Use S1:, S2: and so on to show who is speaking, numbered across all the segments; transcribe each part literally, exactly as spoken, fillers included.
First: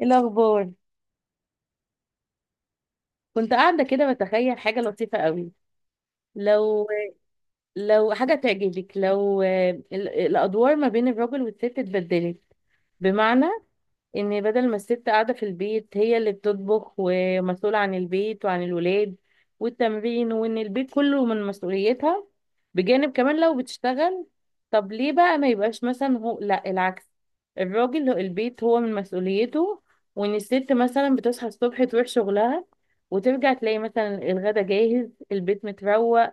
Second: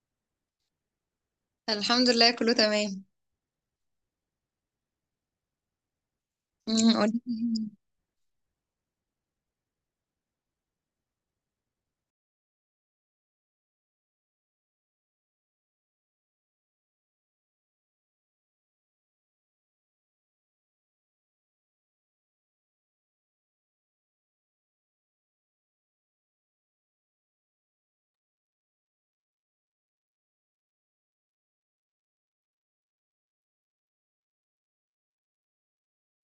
S1: ايه الاخبار؟
S2: الحمد لله، كله تمام.
S1: كنت قاعده كده بتخيل حاجه لطيفه قوي. لو
S2: أمم، قولي لي.
S1: لو حاجه تعجبك، لو ال- الادوار ما بين الراجل والست اتبدلت. بمعنى ان بدل ما الست قاعده في البيت هي اللي بتطبخ ومسؤوله عن البيت وعن الولاد والتمرين، وان البيت كله من مسؤوليتها، بجانب كمان لو بتشتغل. طب ليه بقى ما يبقاش مثلا هو، لا العكس، الراجل هو- البيت هو من مسؤوليته. وان الست مثلا بتصحى الصبح تروح شغلها، وترجع تلاقي مثلا الغدا جاهز، البيت متروق،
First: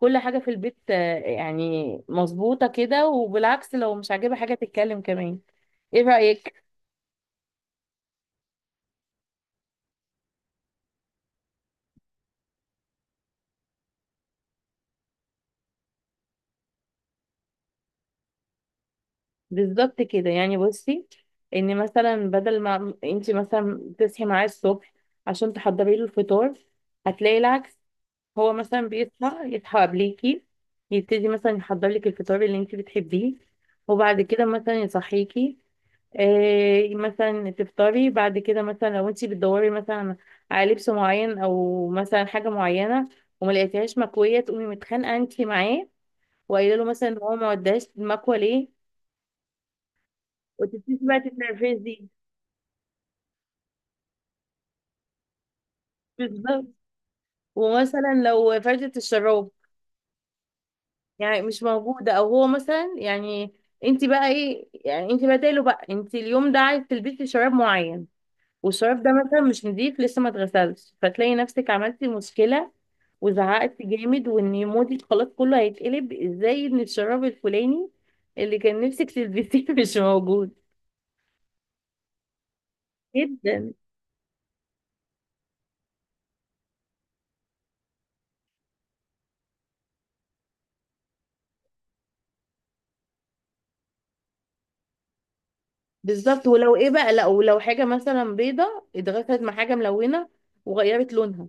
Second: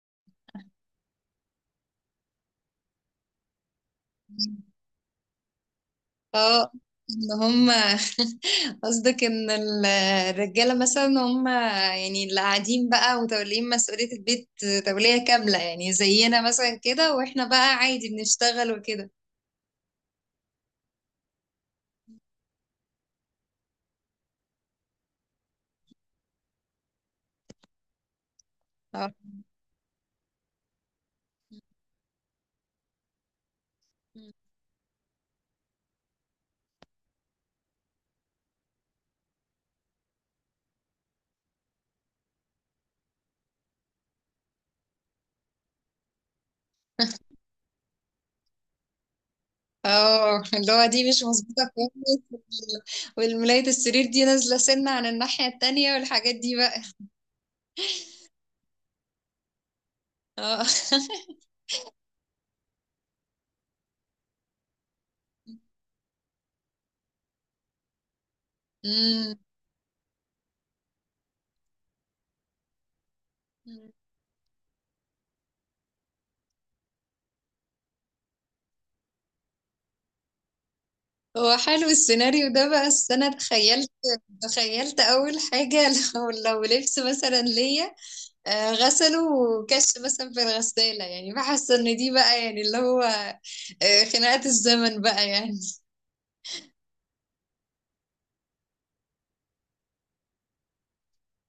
S1: كل حاجة في البيت آه، يعني مظبوطة كده. وبالعكس، لو مش عاجبها حاجة تتكلم كمان. ايه رأيك؟
S2: اه، ان هم قصدك ان ال- الرجاله مثلا، هم يعني اللي قاعدين بقى وتولين مسؤوليه البيت، توليه كامله، يعني زينا مثلا كده، واحنا بقى عادي بنشتغل وكده.
S1: بالظبط كده. يعني بصي، ان مثلا بدل ما انت مثلا تصحي معاه الصبح عشان تحضري له الفطار، هتلاقي العكس. هو مثلا
S2: اه.
S1: بيصحى يصحى قبليكي، يبتدي مثلا يحضر لك الفطار اللي انت بتحبيه، وبعد كده مثلا يصحيكي. إيه مثلا تفطري بعد كده، مثلا لو انت بتدوري مثلا على لبس معين او مثلا حاجه معينه وما لقيتيهاش مكويه، تقومي متخانقه انت معاه وقايله له مثلا ان هو ما وداش المكوه ليه.
S2: اه، اللي هو
S1: وتبتدي
S2: دي
S1: بقى
S2: مش مظبوطه
S1: تتنرفزي.
S2: كويس. والملايه السرير دي نازله سنه عن الناحيه التانية، والحاجات دي
S1: بالظبط.
S2: بقى.
S1: ومثلا لو فرشة الشراب
S2: اه.
S1: يعني مش موجودة، او هو مثلا يعني، انت بقى ايه يعني، انت بداله بقى. انت اليوم ده عايز تلبسي شراب معين، والشراب ده
S2: أمم.
S1: مثلا مش نضيف، لسه ما اتغسلش، فتلاقي نفسك عملتي مشكلة وزعقتي جامد، وان مودك خلاص كله هيتقلب، ازاي ان الشراب الفلاني اللي كان نفسك تلبسيه مش موجود.
S2: هو حلو السيناريو ده بقى، بس انا
S1: جدا.
S2: تخيلت تخيلت اول حاجه. لو لو لبس مثلا ليا آه، غسله وكش مثلا في الغساله، يعني بحس ان دي بقى يعني اللي هو آه، خناقه الزمن بقى يعني.
S1: بالظبط. ولو ايه بقى، لا، ولو حاجة مثلا بيضة اتغسلت مع حاجة ملونة وغيرت لونها،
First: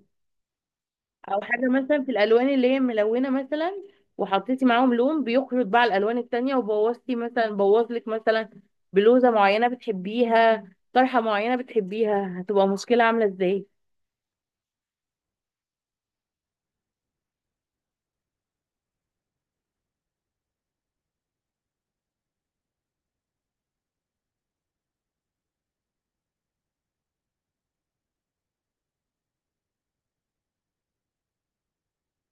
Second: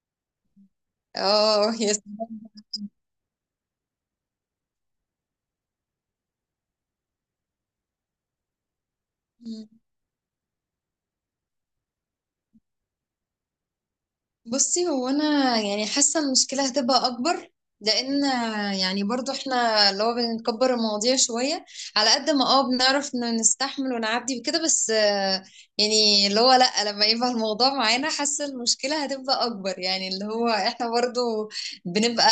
S1: او حاجه
S2: اه، يا
S1: مثلا في
S2: سلام.
S1: الالوان اللي هي ملونه مثلا، وحطيتي معاهم لون بيخرج بقى على الالوان التانية، وبوظتي مثلا، بوظلك مثلا بلوزه معينه بتحبيها، طرحه معينه بتحبيها، هتبقى مشكله عامله ازاي؟
S2: بصي، هو انا يعني حاسه المشكله هتبقى اكبر، لان يعني برضو احنا اللي هو بنكبر المواضيع شويه، على قد ما اه بنعرف إنه نستحمل ونعدي وكده، بس آه، يعني اللي هو لا، لما يبقى الموضوع معانا، حاسه المشكله هتبقى اكبر، يعني اللي هو احنا برضو بنبقى.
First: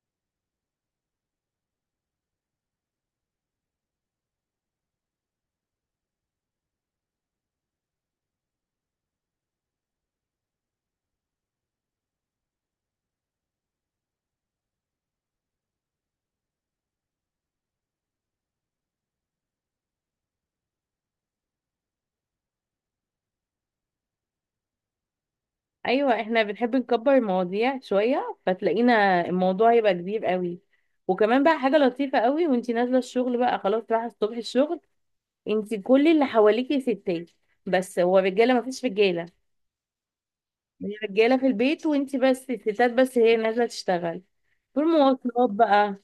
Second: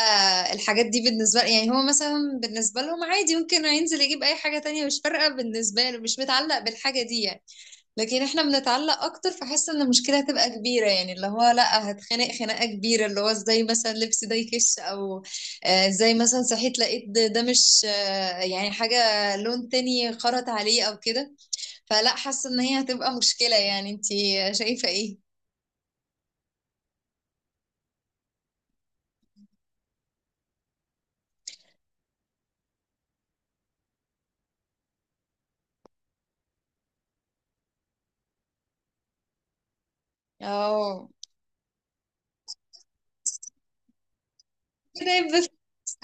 S2: الحاجات دي بالنسبه، يعني هو مثلا بالنسبه لهم عادي، ممكن ينزل يجيب اي حاجه تانية، مش فارقه بالنسبه له، مش متعلق بالحاجه دي يعني. لكن احنا بنتعلق اكتر، فحس ان المشكله هتبقى كبيره، يعني اللي هو لا، هتخنق خناقه كبيره، اللي هو ازاي مثلا لبس ده يكش، او آه، ازاي مثلا صحيت لقيت ده ده مش، آه، يعني حاجه لون تاني خرط عليه او كده. فلا، حاسه ان هي هتبقى مشكله، يعني انتي شايفه ايه؟
S1: ايوه، احنا بنحب نكبر المواضيع شويه، فتلاقينا الموضوع هيبقى كبير قوي. وكمان بقى حاجه لطيفه قوي، وانتي نازله الشغل بقى، خلاص رايحه الصبح الشغل، انتي كل اللي حواليكي ستات، بس هو رجاله، مفيش رجاله.
S2: اه.
S1: الرجاله في البيت، وانتي بس الستات، بس هي نازله تشتغل في
S2: كده يبقى
S1: المواصلات
S2: في-
S1: بقى.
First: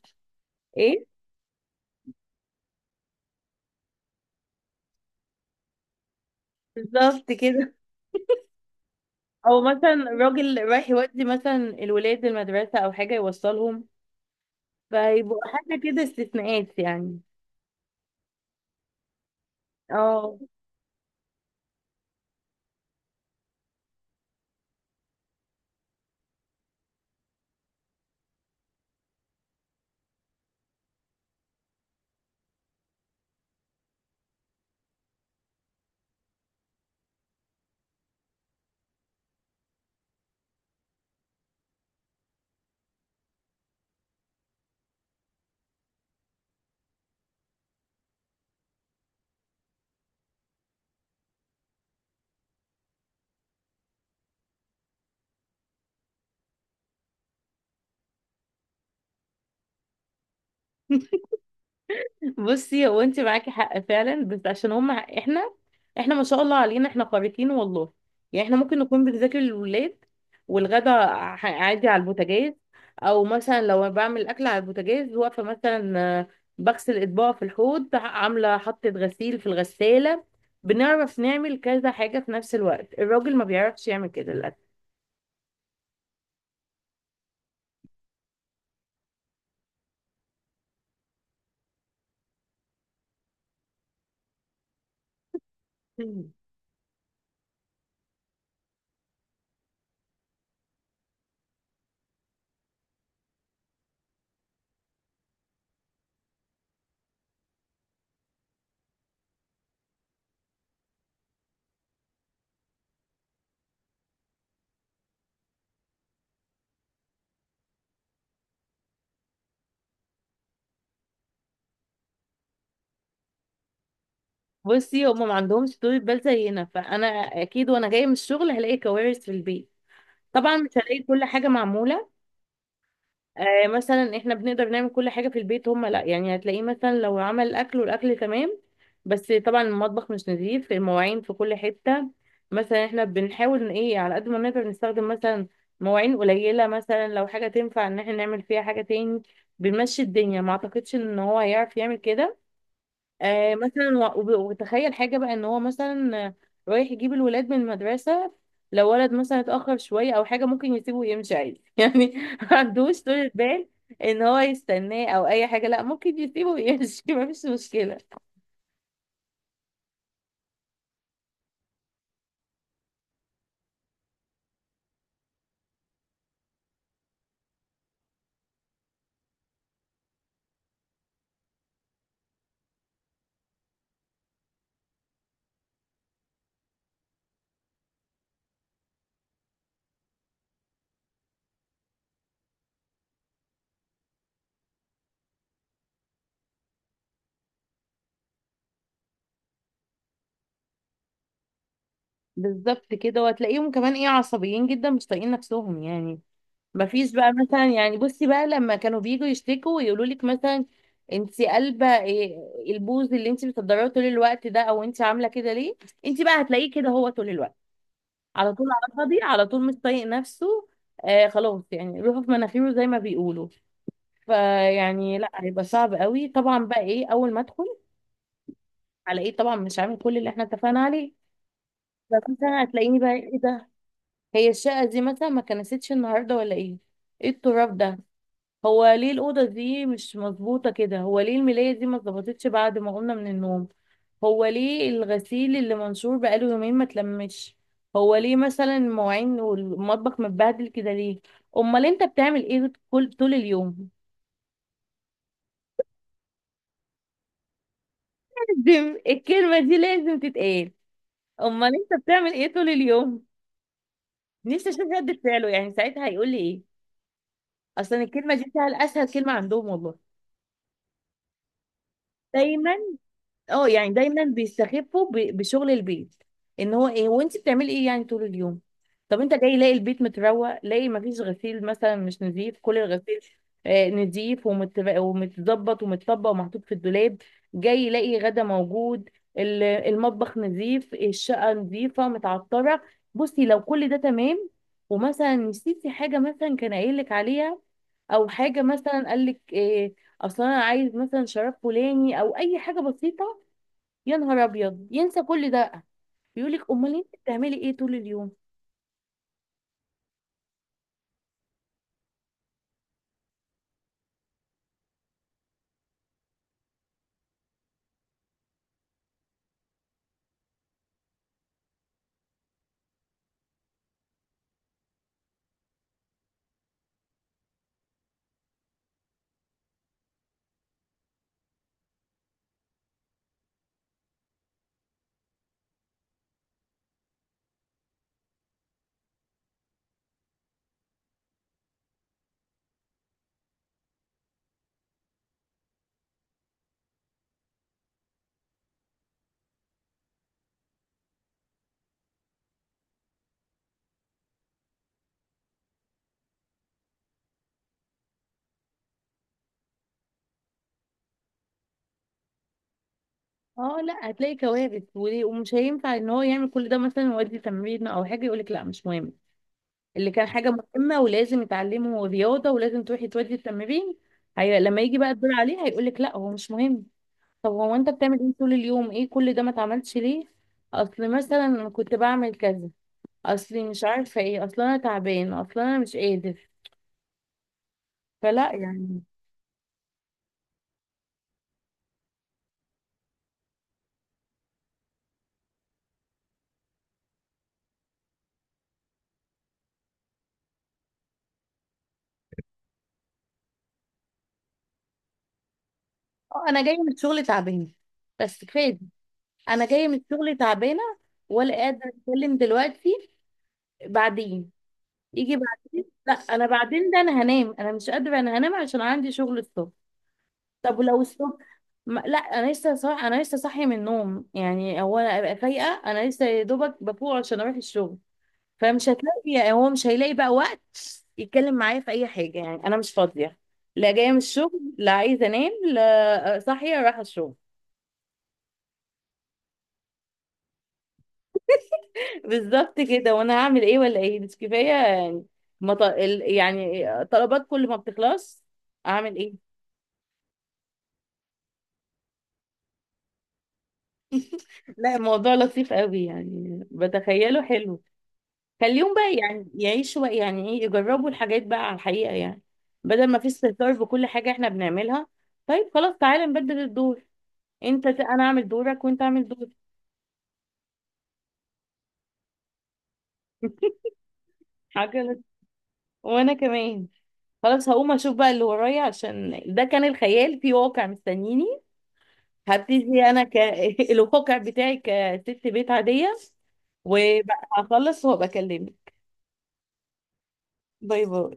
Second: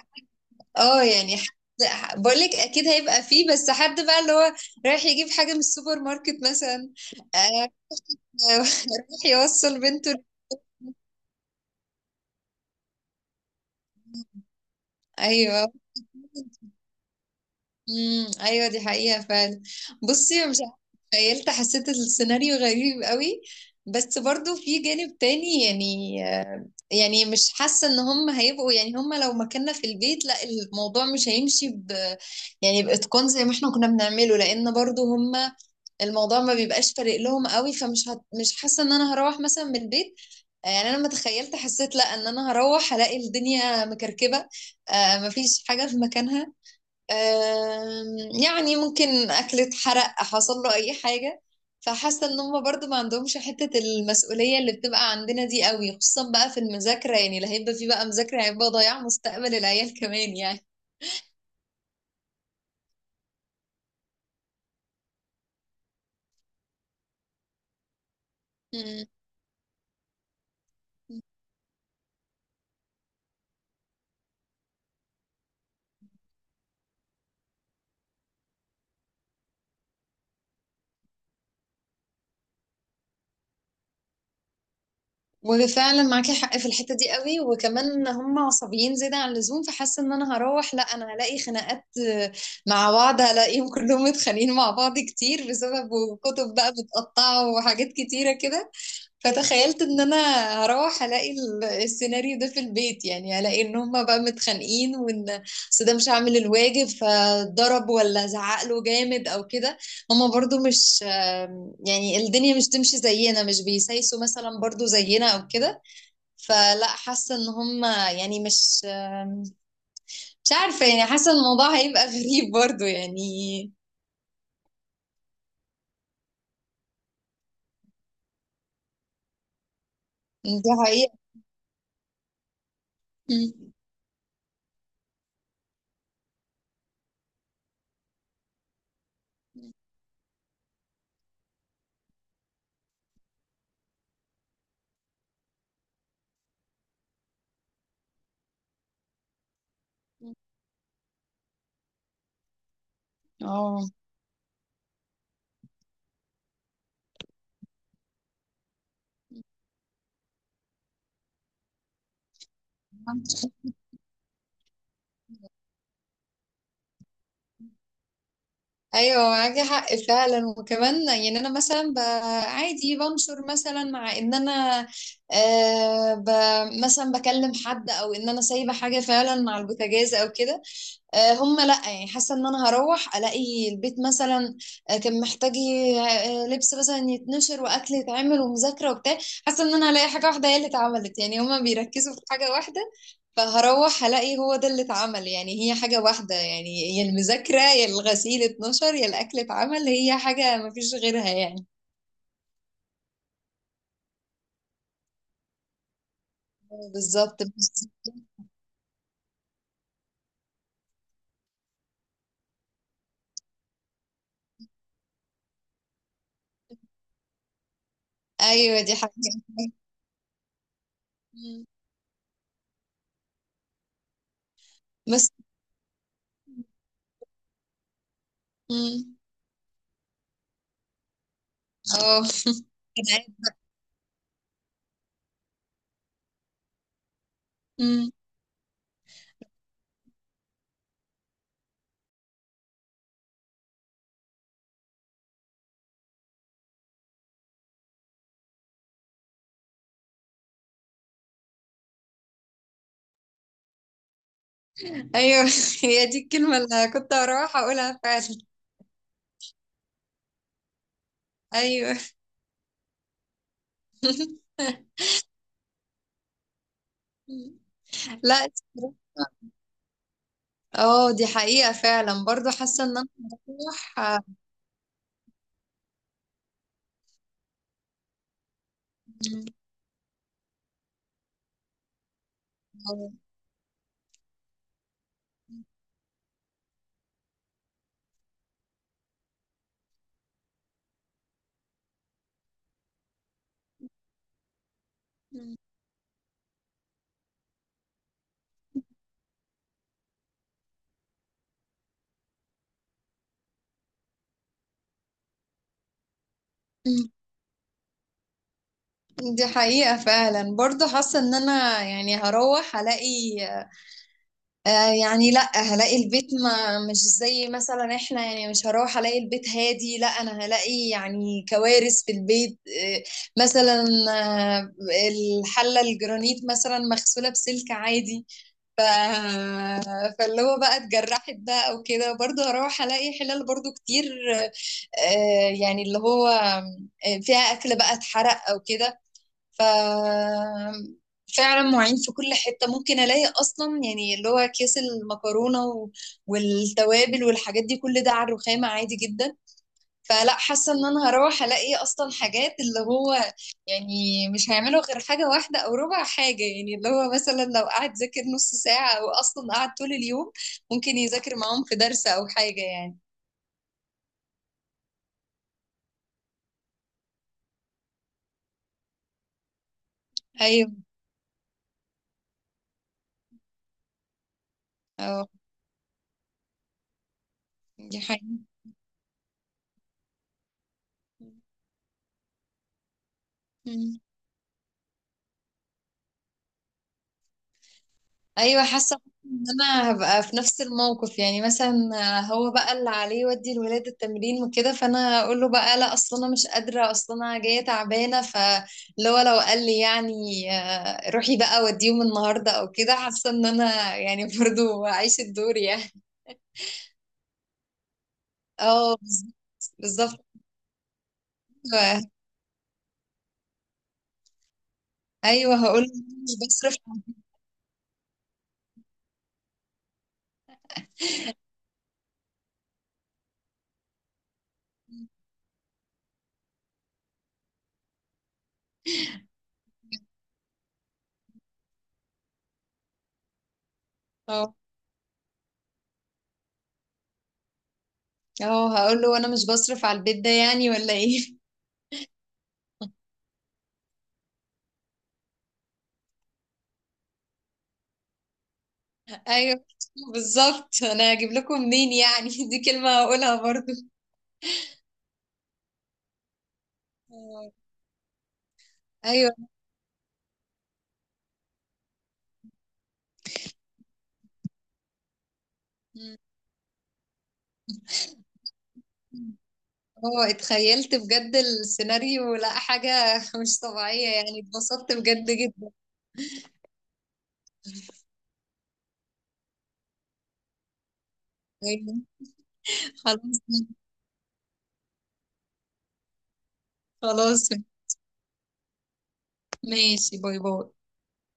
S2: اه،
S1: ايه؟
S2: يعني حد- بقولك اكيد هيبقى فيه، بس حد بقى اللي هو رايح يجيب حاجه من السوبر ماركت مثلا.
S1: بالظبط
S2: آه،
S1: كده.
S2: رايح
S1: او
S2: يوصل
S1: مثلا
S2: بنته.
S1: راجل رايح يودي مثلا الولاد المدرسه، او حاجه يوصلهم، فيبقوا
S2: ايوه.
S1: حاجه كده استثناءات يعني.
S2: امم، ايوه، دي حقيقة فعلا.
S1: اه.
S2: بصي، مش عارفة، تخيلت حسيت السيناريو غريب قوي، بس برضو في جانب تاني، يعني آه، يعني مش حاسة ان هم هيبقوا، يعني هم لو مكاننا في البيت، لا، الموضوع مش هيمشي ب يعني بإتقان زي ما احنا كنا بنعمله، لان برضو هم الموضوع ما بيبقاش فارق لهم قوي، فمش هت مش حاسة ان انا هروح مثلا من البيت. آه، يعني انا لما تخيلت حسيت لا، ان انا هروح هلاقي الدنيا مكركبة، آه، مفيش حاجة في مكانها، آم، يعني ممكن أكل اتحرق، حصل له أي حاجة. فحاسة إن هما برضو ما عندهمش حتة المسؤولية اللي بتبقى عندنا دي قوي، خصوصا بقى في المذاكرة، يعني اللي هيبقى فيه بقى مذاكرة، هيبقى ضياع مستقبل العيال كمان يعني.
S1: بصي، هو انت معاكي حق فعلا، بس عشان هم احنا احنا ما شاء الله علينا، احنا خارقين والله. يعني احنا ممكن نكون
S2: مم.
S1: بنذاكر للولاد، والغدا ع- عادي على البوتاجاز. او مثلا لو بعمل اكل على البوتاجاز، واقفه مثلا، آه، بغسل اطباق في الحوض، عامله حطة غسيل في الغسالة، بنعرف نعمل كذا حاجة في نفس الوقت. الراجل ما بيعرفش يعمل كده للأسف.
S2: وفعلا معاكي حق في الحتة دي قوي، وكمان هم عصبيين زيادة عن اللزوم، فحاسة ان انا هروح لا، انا هلاقي خناقات آه، مع بعض، هلاقيهم كلهم متخانقين مع بعض كتير، بسبب
S1: مم.
S2: كتب بقى متقطعة وحاجات كتيرة كده. فتخيلت ان انا هروح الاقي ال- السيناريو ده في البيت، يعني الاقي ان هما بقى متخانقين، وان أصل ده مش عامل الواجب، فضرب ولا زعق له جامد او كده. هما برضو مش آم، يعني الدنيا مش تمشي زينا، مش بيسايسوا مثلا برضو زينا او كده. فلا، حاسه ان هما يعني مش آم، مش عارفه، يعني حاسه إن الموضوع هيبقى غريب برضو يعني.
S1: بصي، هم ما عندهمش طول بال زينا، فانا اكيد وانا جايه من الشغل هلاقي كوارث في البيت. طبعا مش
S2: دي
S1: هلاقي
S2: حقيقه.
S1: كل حاجة معمولة. آه مثلا احنا بنقدر نعمل كل حاجة في البيت، هما لا. يعني هتلاقيه مثلا لو عمل الأكل والأكل تمام، بس طبعا المطبخ مش نظيف، المواعين في كل حتة. مثلا احنا بنحاول ان ايه، على قد ما نقدر نستخدم مثلا مواعين قليلة، مثلا لو حاجة تنفع ان احنا نعمل فيها حاجة تاني، بنمشي الدنيا. ما اعتقدش ان هو هيعرف يعمل كده. آه
S2: اه،
S1: مثلا و- وب- وتخيل حاجة بقى، ان هو مثلا آه، رايح يجيب الولاد من المدرسة، لو ولد مثلا اتأخر شوية او حاجة ممكن يسيبه ويمشي عادي يعني. ما عندوش طولة بال ان هو يستناه او اي حاجة، لا، ممكن يسيبه ويمشي ما فيش مشكلة.
S2: ايوه معاكي حق فعلا، وكمان يعني انا مثلا ب- عادي بنشر مثلا، مع ان انا آه ب مثلا بكلم حد، او ان انا سايبه حاجه فعلا مع البوتاجاز او كده. آه، هم لا، يعني حاسه ان انا هروح الاقي البيت مثلا آه، كان محتاج ي- آه، لبس مثلا يتنشر، واكل يتعمل، ومذاكره وبتاع. حاسه ان انا هلاقي حاجه واحده هي اللي اتعملت، يعني هما بيركزوا في حاجه واحده، فهروح هلاقي هو ده اللي اتعمل. يعني هي حاجه واحده، يعني يا المذاكره يا الغسيل اتنشر يا الاكل اتعمل، هي حاجه مفيش غيرها يعني.
S1: بالظبط كده. وهتلاقيهم كمان ايه، عصبيين جدا، مش طايقين نفسهم يعني. مفيش بقى
S2: بالظبط.
S1: مثلا،
S2: بس-
S1: يعني بصي بقى، لما كانوا بييجوا يشتكوا ويقولوا لك مثلا انت قلبه إيه، البوز اللي انت بتقدريه طول الوقت ده، او انت عامله كده ليه، انت بقى هتلاقيه كده هو طول الوقت، على طول
S2: ايوه،
S1: على
S2: دي
S1: فاضي،
S2: حاجه.
S1: على طول مش طايق نفسه. آه خلاص، يعني روحه في مناخيره زي ما بيقولوا. فيعني لا،
S2: بس.
S1: هيبقى صعب قوي طبعا. بقى ايه اول ما ادخل
S2: مم.
S1: على ايه؟ طبعا مش عامل كل اللي احنا اتفقنا عليه.
S2: اه.
S1: فمثلا هتلاقيني
S2: كان-
S1: بقى
S2: عادي.
S1: ايه ده، هي الشقه دي مثلا ما كنستش النهارده ولا ايه؟ ايه التراب ده؟
S2: مم.
S1: هو ليه الأوضة دي مش مظبوطة كده؟ هو ليه الملاية دي ما اتظبطتش بعد ما قمنا من النوم؟ هو ليه الغسيل اللي منشور بقاله يومين ما اتلمش؟ هو ليه مثلا المواعين والمطبخ متبهدل كده ليه؟ امال انت بتعمل ايه كل طول اليوم؟
S2: ايوه. هي دي الكلمه اللي كنت هروح اقولها فعلا.
S1: لازم الكلمة دي لازم تتقال. امال
S2: ايوه.
S1: انت بتعمل ايه طول اليوم؟ نفسي اشوف رد فعله، يعني ساعتها هيقول لي ايه؟ اصلا الكلمة
S2: لا،
S1: دي سهل اسهل كلمة
S2: الصراحة-
S1: عندهم والله.
S2: اه، دي حقيقه فعلا، برضو
S1: دايما.
S2: حاسه ان انا
S1: اه يعني
S2: بروح آه،
S1: دايما بيستخفوا ب- بشغل البيت، ان هو ايه وانت بتعملي ايه يعني طول اليوم؟ طب انت جاي لاقي البيت متروق، لاقي مفيش غسيل مثلا مش نظيف، كل الغسيل آه، نظيف ومت- ومتظبط ومتطبق ومحطوط في الدولاب، جاي لاقي غدا موجود، ال- المطبخ نظيف، الشقة نظيفة متعطرة. بصي لو كل ده تمام، ومثلا نسيتي حاجة مثلا كان قايل لك عليها، او حاجة مثلا قال لك إيه، اصلا انا عايز مثلا شراب فلاني، او اي حاجة بسيطة، يا نهار ابيض ينسى كل ده، بيقول لك امال انت بتعملي ايه طول اليوم؟
S2: دي حقيقه فعلا، برضو حاسه ان انا يعني هروح الاقي آه، يعني لا، هلاقي البيت ما مش زي مثلا احنا، يعني مش هروح الاقي البيت هادي، لا، انا هلاقي يعني كوارث في البيت. آه، مثلا آه، الحلة الجرانيت مثلا مغسولة بسلك عادي، ف... فاللي هو بقى اتجرحت بقى او كده. برضه هروح الاقي حلال برضه كتير، آه، يعني اللي هو آه، فيها اكل بقى اتحرق او كده. ف فعلا مواعين في كل حتة، ممكن ألاقي أصلا يعني اللي هو أكياس المكرونة و- والتوابل والحاجات دي، كل ده على الرخامة عادي جدا. فلا، حاسة إن أنا هروح ألاقي أصلا حاجات اللي هو، يعني مش هيعملوا غير حاجة واحدة أو ربع حاجة. يعني اللي هو مثلا لو قعد ذاكر نص ساعة أو أصلا قعد طول اليوم، ممكن يذاكر معاهم في درس أو حاجة يعني.
S1: اه، لا هتلاقي كوارث، وليه- ومش هينفع ان هو يعمل كل ده، مثلا يودي تمرين او حاجه يقول لك لا مش مهم، اللي كان حاجه
S2: أيوه.
S1: مهمه ولازم يتعلمه، رياضه ولازم تروحي تودي التمرين. هي لما يجي بقى
S2: أه،
S1: الدور عليه هيقول لك لا هو مش مهم. طب هو انت
S2: دي
S1: بتعمل ايه
S2: حقيقة.
S1: طول اليوم؟ ايه كل ده ما اتعملش ليه؟ اصل مثلا أنا كنت بعمل كذا، اصلي مش عارفه ايه، اصل انا تعبان، اصل انا مش قادر، فلا
S2: ايوه، حاسه
S1: يعني.
S2: ان انا هبقى في نفس الموقف، يعني مثلا هو بقى اللي عليه يودي الولاد التمرين وكده، فانا اقول له بقى لا، اصل انا مش قادره، اصل انا جايه تعبانه. فاللي هو لو قال لي يعني آه، روحي بقى وديهم النهارده او كده، حاسه ان انا يعني برضو اعيش الدور يعني.
S1: اه انا جايه من الشغل تعبانه، بس كفايه.
S2: اه،
S1: انا جايه من
S2: بالظبط.
S1: الشغل تعبانه، ولا قادره
S2: بالظبط.
S1: اتكلم دلوقتي. بعدين يجي
S2: ايوه، هقول له
S1: بعدين، لا
S2: مش
S1: انا
S2: بصرف.
S1: بعدين ده انا هنام، انا مش قادره، انا هنام عشان عندي شغل الصبح. طب ولو الصبح، ما... لا انا لسه صاح... انا لسه صاحيه من النوم، يعني هو انا ابقى فايقه، انا لسه يا دوبك بفوق عشان اروح الشغل. فمش هتلاقي يعني، هو مش هيلاقي بقى وقت يتكلم معايا في اي حاجه، يعني انا مش فاضيه، لا جايه من
S2: اه.
S1: الشغل، لا عايزه انام، لا آه، صاحيه رايحه الشغل.
S2: اه، هقول له انا مش بصرف على البيت ده يعني، ولا ايه؟
S1: بالظبط كده. وانا هعمل ايه ولا ايه؟ مش كفايه يعني؟ ما ط- ال- يعني طلبات كل ما بتخلص اعمل ايه؟
S2: ايوه، بالظبط. انا هجيب لكم منين يعني؟ دي كلمة هقولها برضو.
S1: لا الموضوع لطيف قوي، يعني بتخيله
S2: آه،
S1: حلو. خليهم بقى
S2: ايوه.
S1: يعني يعيشوا بقى، يعني ايه، يجربوا الحاجات بقى على الحقيقه يعني، بدل ما في استهتار بكل حاجه احنا بنعملها. طيب خلاص،
S2: مم.
S1: تعالى نبدل الدور، انت ت- انا اعمل دورك وانت اعمل دورك.
S2: هو اتخيلت بجد السيناريو، لا، حاجة مش طبيعية يعني، اتبسطت
S1: حاجه لط-
S2: بجد جدا.
S1: وانا كمان خلاص هقوم اشوف بقى اللي ورايا، عشان ده كان الخيال في واقع مستنيني.
S2: أيوة.
S1: هبتدي انا ك
S2: خلاص.
S1: الواقع بتاعي كست بيت عاديه، وبقى
S2: خلاص،
S1: هخلص وهبقى اكلمك.
S2: ماشي. باي باي.
S1: باي باي.